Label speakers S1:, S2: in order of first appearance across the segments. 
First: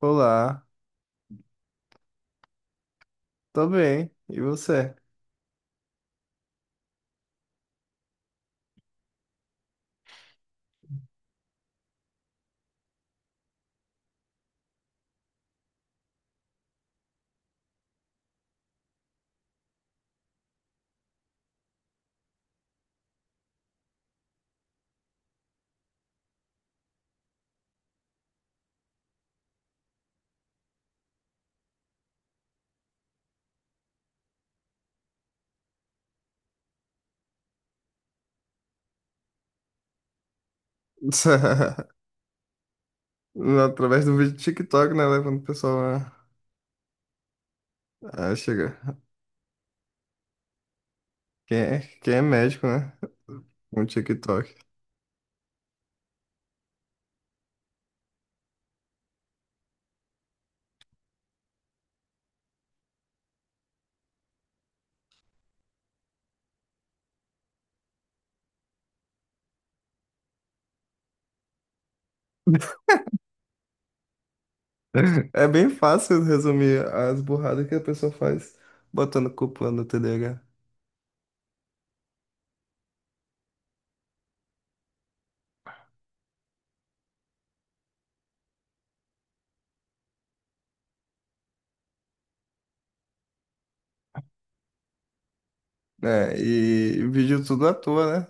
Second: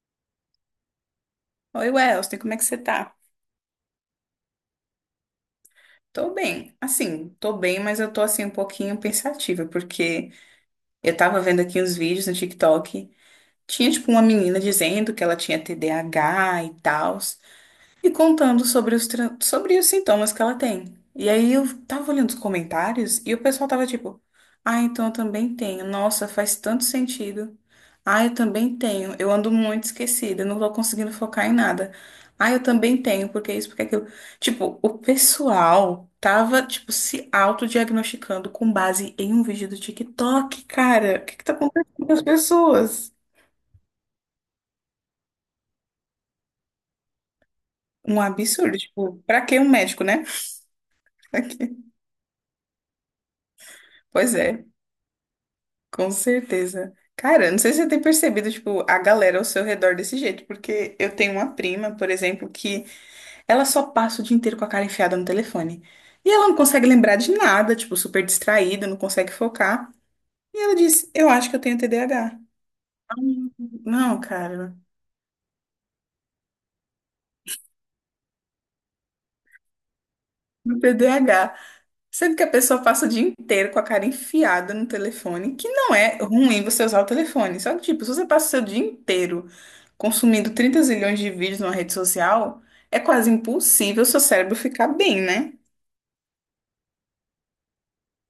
S1: Olá,
S2: Oi, Welson, como é que você tá?
S1: tô bem. E você?
S2: Tô bem. Assim, tô bem, mas eu tô assim um pouquinho pensativa, porque eu tava vendo aqui uns vídeos no TikTok. Tinha tipo uma menina dizendo que ela tinha TDAH e tal, e contando sobre os sintomas que ela tem. E aí eu tava olhando os comentários e o pessoal tava tipo, ah, então eu também tenho. Nossa, faz tanto sentido. Ah, eu também tenho. Eu ando muito esquecida, não tô conseguindo focar em nada. Ah, eu também tenho, porque isso, porque aquilo. Tipo, o pessoal tava, tipo, se autodiagnosticando com base em um vídeo do TikTok, cara. O que que tá acontecendo com as pessoas?
S1: Através do vídeo do TikTok, né? Levando o pessoal
S2: Um
S1: a chegar.
S2: absurdo, tipo, pra que um médico, né?
S1: Quem é, quem é médico, né? Um
S2: Pois
S1: TikTok.
S2: é. Com certeza. Cara, não sei se você tem percebido, tipo, a galera ao seu redor desse jeito, porque eu tenho uma prima, por exemplo, que ela só passa o dia inteiro com a cara enfiada no telefone. E ela não consegue lembrar de nada, tipo, super distraída, não consegue focar. E ela disse: eu acho que eu tenho TDAH. Não, cara,
S1: É bem fácil resumir as burradas que a pessoa faz botando culpa no TDAH.
S2: no TDAH. Sendo que a pessoa passa o dia inteiro com a cara enfiada no telefone, que não é ruim você usar o telefone. Só que, tipo, se você passa o seu dia inteiro consumindo 30 zilhões de vídeos numa rede social, é quase impossível seu cérebro ficar bem, né?
S1: É, e vídeo tudo à toa, né?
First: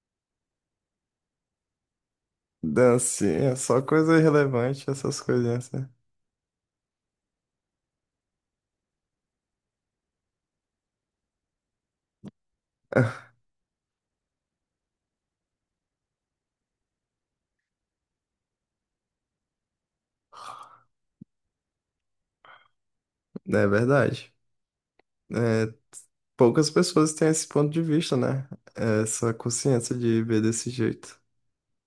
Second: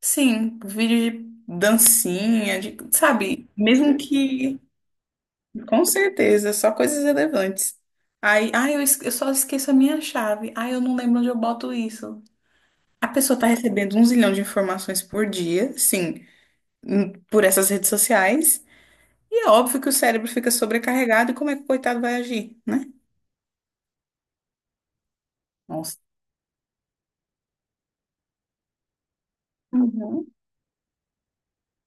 S2: Sim, vídeo de dancinha, de, sabe?
S1: Dancinha, só
S2: Mesmo
S1: coisa
S2: que,
S1: irrelevante, essas coisinhas,
S2: com
S1: né?
S2: certeza, só coisas relevantes. Aí, ai, eu só esqueço a minha chave. Ai, eu não lembro onde eu boto isso. A pessoa tá recebendo um zilhão de informações por dia, sim, por essas redes sociais. E é óbvio que o cérebro fica sobrecarregado e como é que o coitado vai agir, né?
S1: É verdade. É,
S2: Nossa.
S1: poucas pessoas têm esse ponto de vista, né? Essa consciência de
S2: Uhum.
S1: ver desse jeito.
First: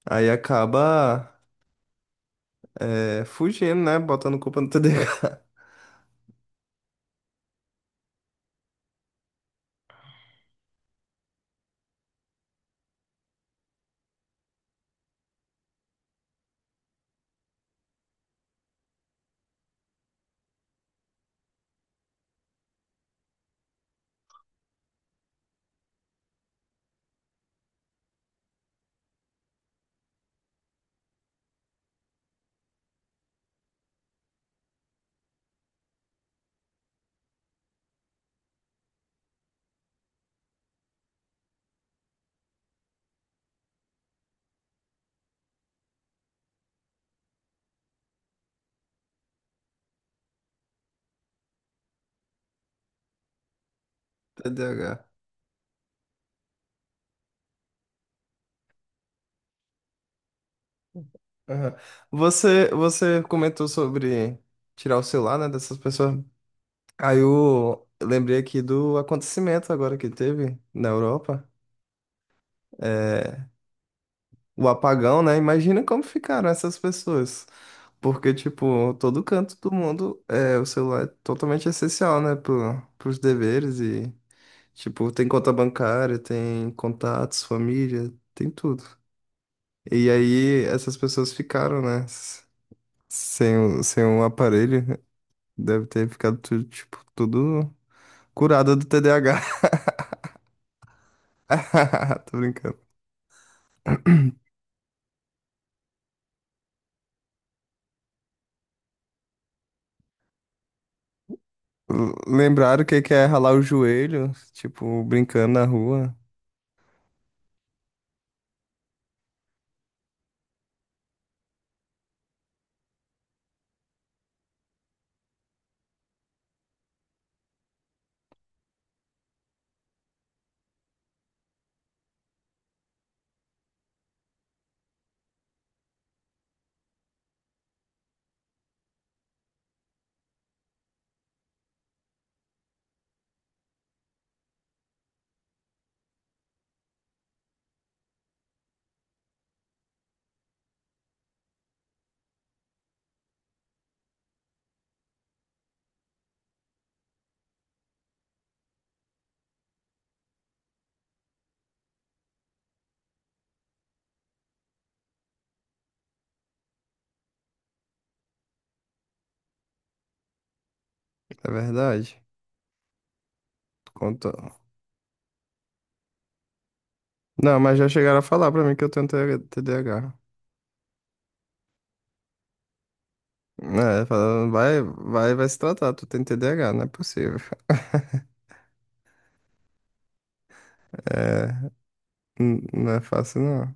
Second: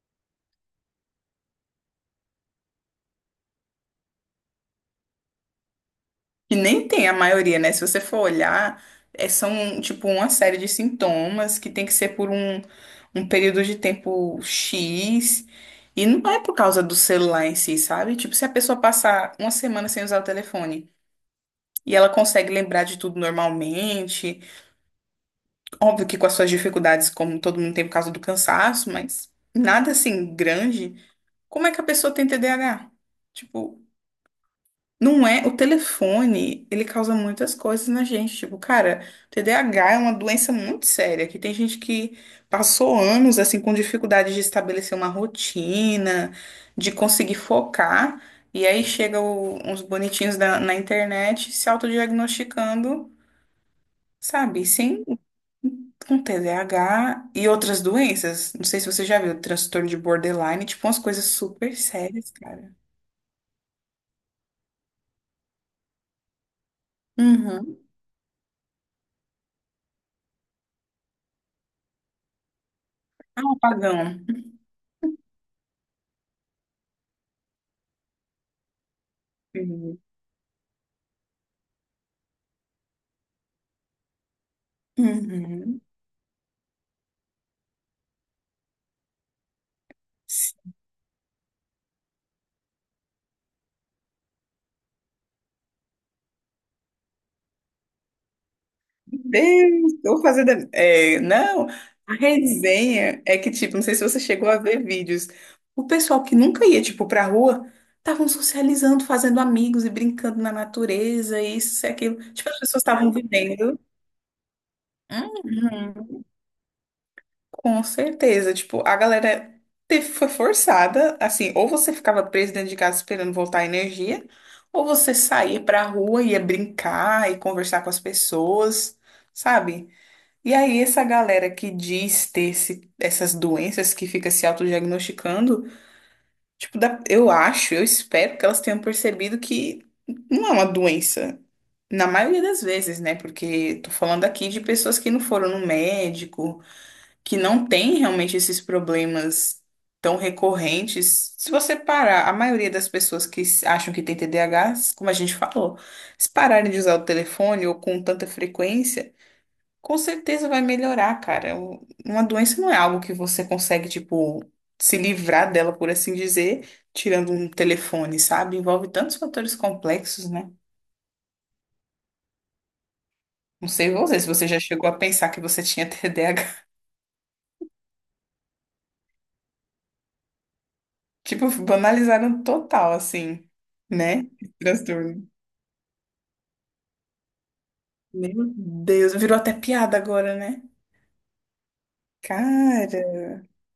S1: Aí acaba fugindo, né? Botando culpa no TDAH.
S2: E nem tem a maioria, né? Se você for olhar, é, são tipo uma série de sintomas que tem que ser por um período de tempo X. E não é por causa do celular em si, sabe? Tipo, se a pessoa passar uma semana sem usar o telefone e ela consegue lembrar de tudo normalmente, óbvio que com as suas dificuldades, como todo mundo tem por causa do cansaço, mas nada assim grande. Como é que a pessoa tem TDAH? Tipo, não é. O telefone, ele causa muitas coisas na gente. Tipo, cara, TDAH é uma doença muito séria, que tem gente que passou anos, assim, com dificuldade de estabelecer uma rotina, de conseguir focar, e aí chega uns bonitinhos na internet se autodiagnosticando, sabe?
S1: TDAH.
S2: Sem. Com TDAH e outras doenças. Não sei se você já viu, transtorno de borderline, tipo, umas coisas super
S1: Aham.
S2: sérias,
S1: Você,
S2: cara.
S1: você comentou sobre tirar o celular, né, dessas pessoas. Aí
S2: Uhum.
S1: eu lembrei aqui do acontecimento agora que teve na Europa.
S2: Ah,
S1: É,
S2: apagão pagão.
S1: o apagão, né? Imagina como ficaram essas pessoas. Porque, tipo, todo canto do
S2: Uhum.
S1: mundo, o celular é totalmente essencial, né? Pros deveres e, tipo, tem conta
S2: Uhum.
S1: bancária, tem contatos, família, tem tudo. E aí essas pessoas ficaram, né? Sem um aparelho. Deve ter ficado tudo, tipo, tudo curada do TDAH.
S2: Deus, vou fazer. É, não, a
S1: Tô brincando.
S2: resenha é que, tipo, não sei se você chegou a ver vídeos. O pessoal que nunca ia, tipo, pra rua, estavam socializando, fazendo amigos e brincando na natureza, isso e aquilo. Tipo, as
S1: Lembraram
S2: pessoas
S1: o que
S2: estavam
S1: que é ralar o
S2: vivendo.
S1: joelho, tipo, brincando na rua.
S2: Uhum. Com certeza, tipo, a galera foi forçada, assim, ou você ficava preso dentro de casa esperando voltar a energia, ou você saía pra rua, ia brincar e conversar com as pessoas, sabe? E aí essa galera que diz ter essas doenças, que fica se autodiagnosticando, tipo, eu acho, eu espero que elas tenham percebido que não é uma doença, na maioria das vezes, né? Porque tô falando aqui de pessoas que não foram no médico, que não tem realmente esses problemas tão recorrentes. Se você parar, a maioria das pessoas que acham que tem TDAH, como a gente falou, se pararem de usar o telefone ou com tanta frequência, com certeza vai melhorar, cara. Uma doença não é algo que você consegue, tipo, se livrar dela, por assim dizer, tirando um telefone, sabe? Envolve tantos fatores complexos, né?
S1: É verdade.
S2: Não sei você, se
S1: Conta.
S2: você já chegou a pensar que você tinha TDAH.
S1: Não, mas já chegaram a falar pra mim que eu tenho TH TDAH.
S2: Tipo, banalizaram total, assim,
S1: É,
S2: né?
S1: falando,
S2: Esse
S1: vai,
S2: transtorno.
S1: vai, vai se tratar, tu tem TDAH, não é possível.
S2: Meu Deus, virou até piada agora, né?
S1: É, não é
S2: Cara,
S1: fácil, não.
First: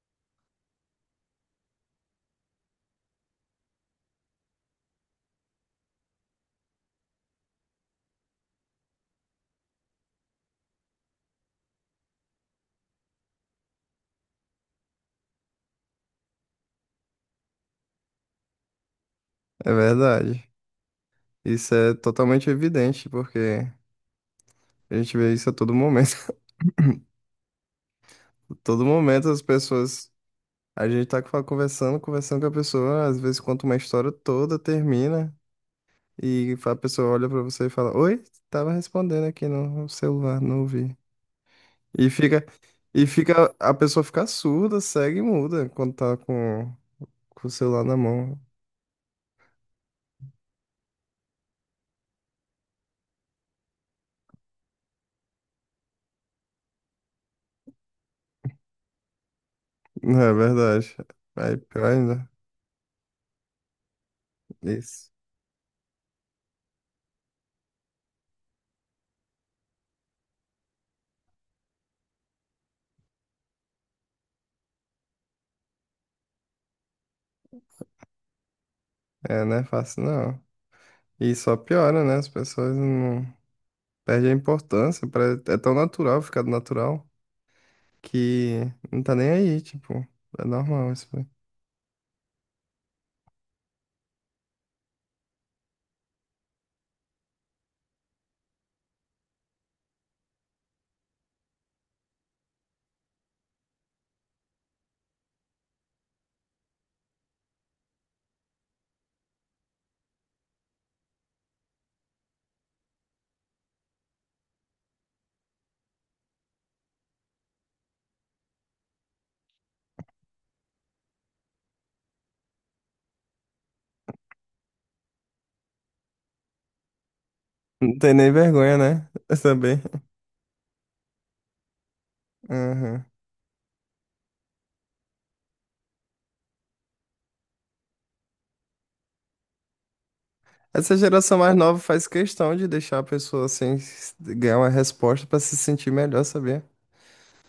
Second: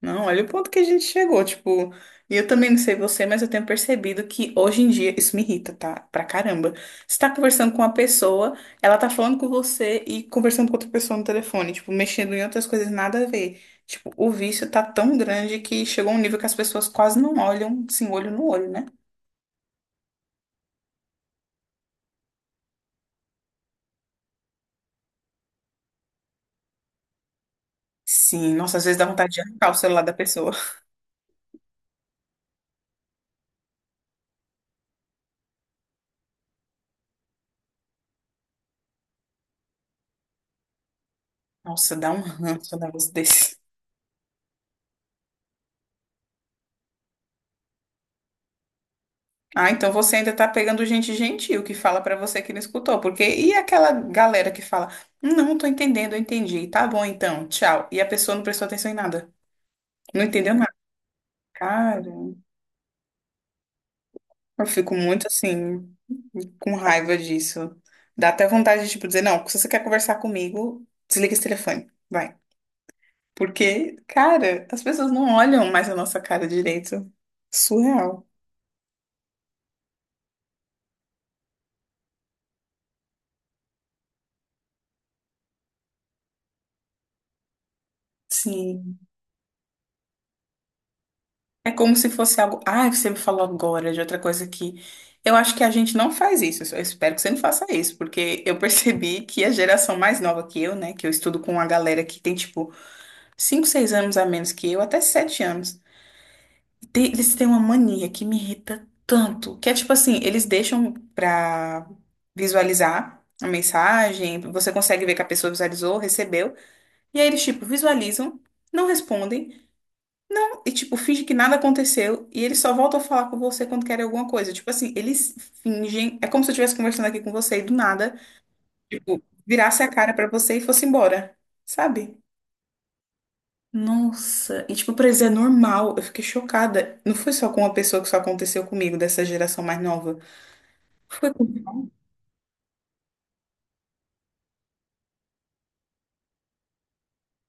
S2: não, olha o ponto que a gente chegou, tipo, e eu também não sei você, mas eu tenho percebido que hoje em dia isso me irrita, tá? Pra caramba. Você tá conversando com uma pessoa, ela tá falando com você e conversando com outra pessoa no telefone, tipo, mexendo em outras coisas nada a ver. Tipo, o vício tá tão grande que chegou a um nível que as pessoas quase não olham, assim, olho no olho, né?
S1: É verdade. Isso é totalmente evidente, porque a gente vê isso a todo momento.
S2: Sim, nossa,
S1: Todo
S2: às vezes dá
S1: momento
S2: vontade
S1: as
S2: de arrancar o celular
S1: pessoas.
S2: da pessoa.
S1: A gente tá conversando com a pessoa, às vezes conta uma história toda, termina, e a pessoa olha pra você e fala: Oi, tava respondendo aqui no celular, não ouvi.
S2: Nossa,
S1: E
S2: dá um
S1: fica.
S2: ranço um
S1: E
S2: negócio
S1: fica.
S2: desse.
S1: A pessoa fica surda, cega e muda quando tá com o celular na mão.
S2: Ah, então você ainda tá pegando gente gentil que fala pra você que não escutou, porque e aquela galera que fala, não tô entendendo, eu entendi, tá bom então, tchau. E a pessoa não prestou atenção em nada,
S1: Não
S2: não
S1: é
S2: entendeu nada.
S1: verdade. Aí pior
S2: Cara,
S1: ainda.
S2: eu fico
S1: Isso.
S2: muito assim, com raiva disso. Dá até vontade de, tipo, dizer, não, se você quer conversar comigo, desliga esse telefone, vai. Porque, cara, as pessoas não olham mais a nossa cara direito. Surreal.
S1: É, não é fácil, não. E só piora, né? As pessoas não. Perde a importância, é tão natural ficar natural que
S2: Sim.
S1: não tá nem aí, tipo, é normal isso. Aí.
S2: É como se fosse algo. Ah, você me falou agora de outra coisa que eu acho que a gente não faz isso. Eu espero que você não faça isso, porque eu percebi que a geração mais nova que eu, né, que eu estudo com uma galera que tem tipo 5, 6 anos a menos que eu, até 7 anos, eles têm uma mania que me irrita tanto, que é tipo assim, eles deixam pra visualizar a mensagem, você consegue ver que a pessoa visualizou, recebeu, e aí eles tipo visualizam, não respondem. Não, e tipo, finge que nada aconteceu e eles só voltam a falar com você quando querem alguma coisa. Tipo assim, eles fingem, é como se eu estivesse conversando aqui com você e do
S1: Não tem
S2: nada,
S1: nem vergonha, né?
S2: tipo,
S1: Também.
S2: virasse a cara pra você e fosse embora, sabe?
S1: Aham.
S2: Nossa, e tipo, pra eles é normal, eu fiquei chocada. Não foi só com uma pessoa que só aconteceu comigo, dessa geração mais nova.
S1: Essa
S2: Foi
S1: geração
S2: com
S1: mais
S2: você
S1: nova faz questão de deixar a pessoa assim ganhar uma resposta pra se sentir melhor, saber.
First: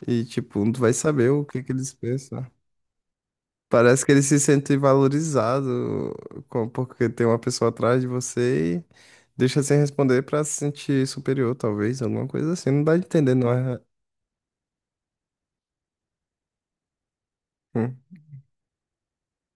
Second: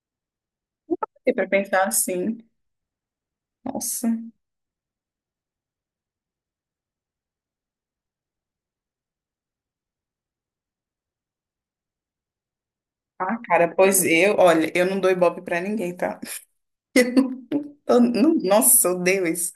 S1: E tipo, não vai saber o
S2: pra
S1: que que
S2: pensar
S1: eles
S2: assim.
S1: pensam. Parece
S2: Nossa.
S1: que eles se sentem valorizados porque tem uma pessoa atrás de você e deixa sem responder pra se sentir superior, talvez, alguma coisa assim. Não dá de entender,
S2: Ah,
S1: não
S2: cara,
S1: é?
S2: pois eu, olha, eu não dou ibope pra ninguém, tá? Eu não,
S1: Hum.
S2: nossa, eu odeio isso.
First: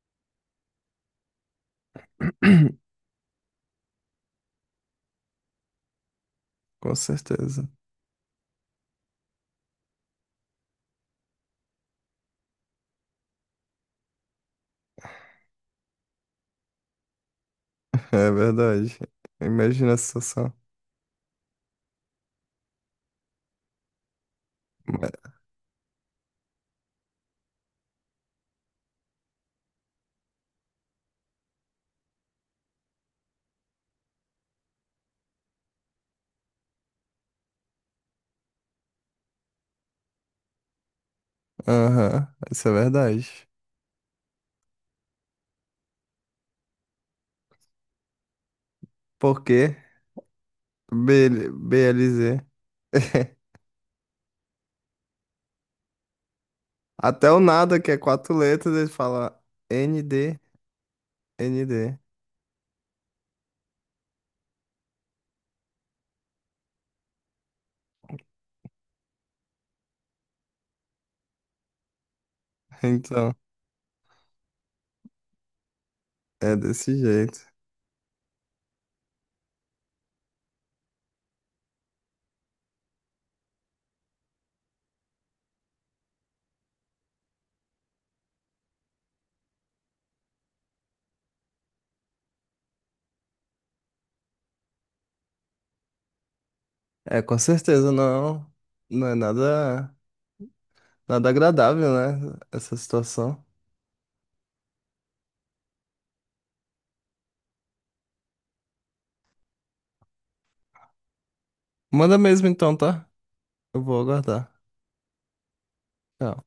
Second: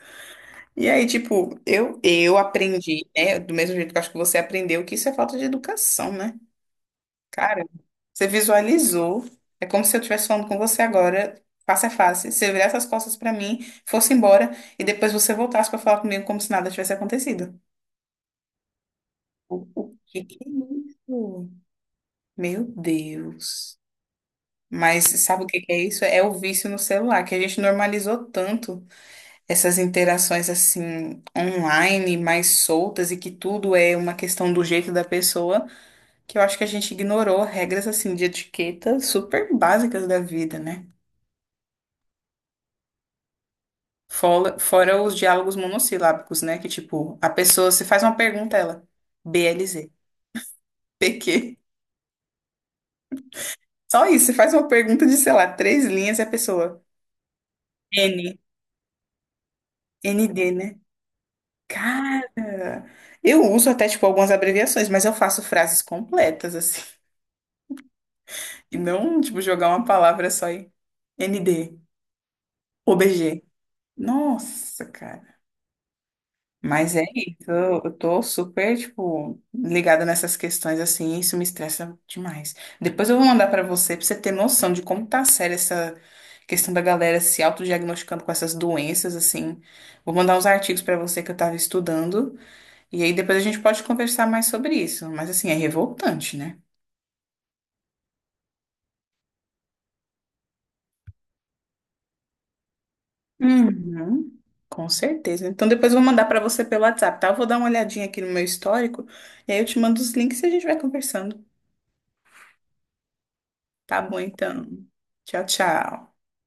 S2: E aí, tipo, eu aprendi, né? Do mesmo jeito que eu acho que você aprendeu, que isso é falta de educação, né?
S1: Com
S2: Cara,
S1: certeza.
S2: você visualizou. É como se eu estivesse falando com você agora, face a face. Você virasse as costas pra mim, fosse embora, e depois você voltasse pra falar comigo como se nada tivesse acontecido.
S1: É verdade.
S2: O,
S1: Imagina a
S2: o que que é
S1: situação.
S2: isso? Meu Deus. Mas
S1: Mas-
S2: sabe o que que é isso? É o vício no celular, que a gente normalizou tanto. Essas interações assim online mais soltas e que tudo é uma questão do jeito da pessoa, que eu acho que a gente ignorou regras assim de etiqueta super básicas da vida, né?
S1: Aham, isso é verdade.
S2: Fora os diálogos monossilábicos, né? Que tipo, a pessoa se faz uma pergunta, ela
S1: Porque
S2: BLZ,
S1: b
S2: PQ.
S1: BLZ.
S2: Só isso, você faz uma pergunta de, sei lá, três linhas e a pessoa
S1: Até o nada, que é quatro
S2: N,
S1: letras, ele fala ND,
S2: ND, né?
S1: ND.
S2: Cara, eu uso até tipo algumas abreviações, mas eu faço frases completas assim. E não, tipo, jogar uma palavra só e ND,
S1: Então,
S2: OBG. Nossa, cara.
S1: é desse
S2: Mas é
S1: jeito.
S2: isso, eu tô super, tipo, ligada nessas questões assim, e isso me estressa demais. Depois eu vou mandar pra você ter noção de como tá séria essa questão da galera se autodiagnosticando com essas doenças, assim. Vou mandar uns artigos pra você que eu tava estudando, e aí depois a gente pode conversar mais sobre isso. Mas assim, é revoltante, né?
S1: É, com certeza não, não é nada, nada agradável, né? Essa situação.
S2: Uhum, com certeza. Então depois eu vou mandar para você pelo WhatsApp, tá? Eu vou dar uma olhadinha aqui no meu histórico e aí eu te mando os links e a gente vai conversando.
S1: Manda mesmo então, tá? Eu vou
S2: Tá bom,
S1: aguardar.
S2: então. Tchau, tchau.
S1: Tchau.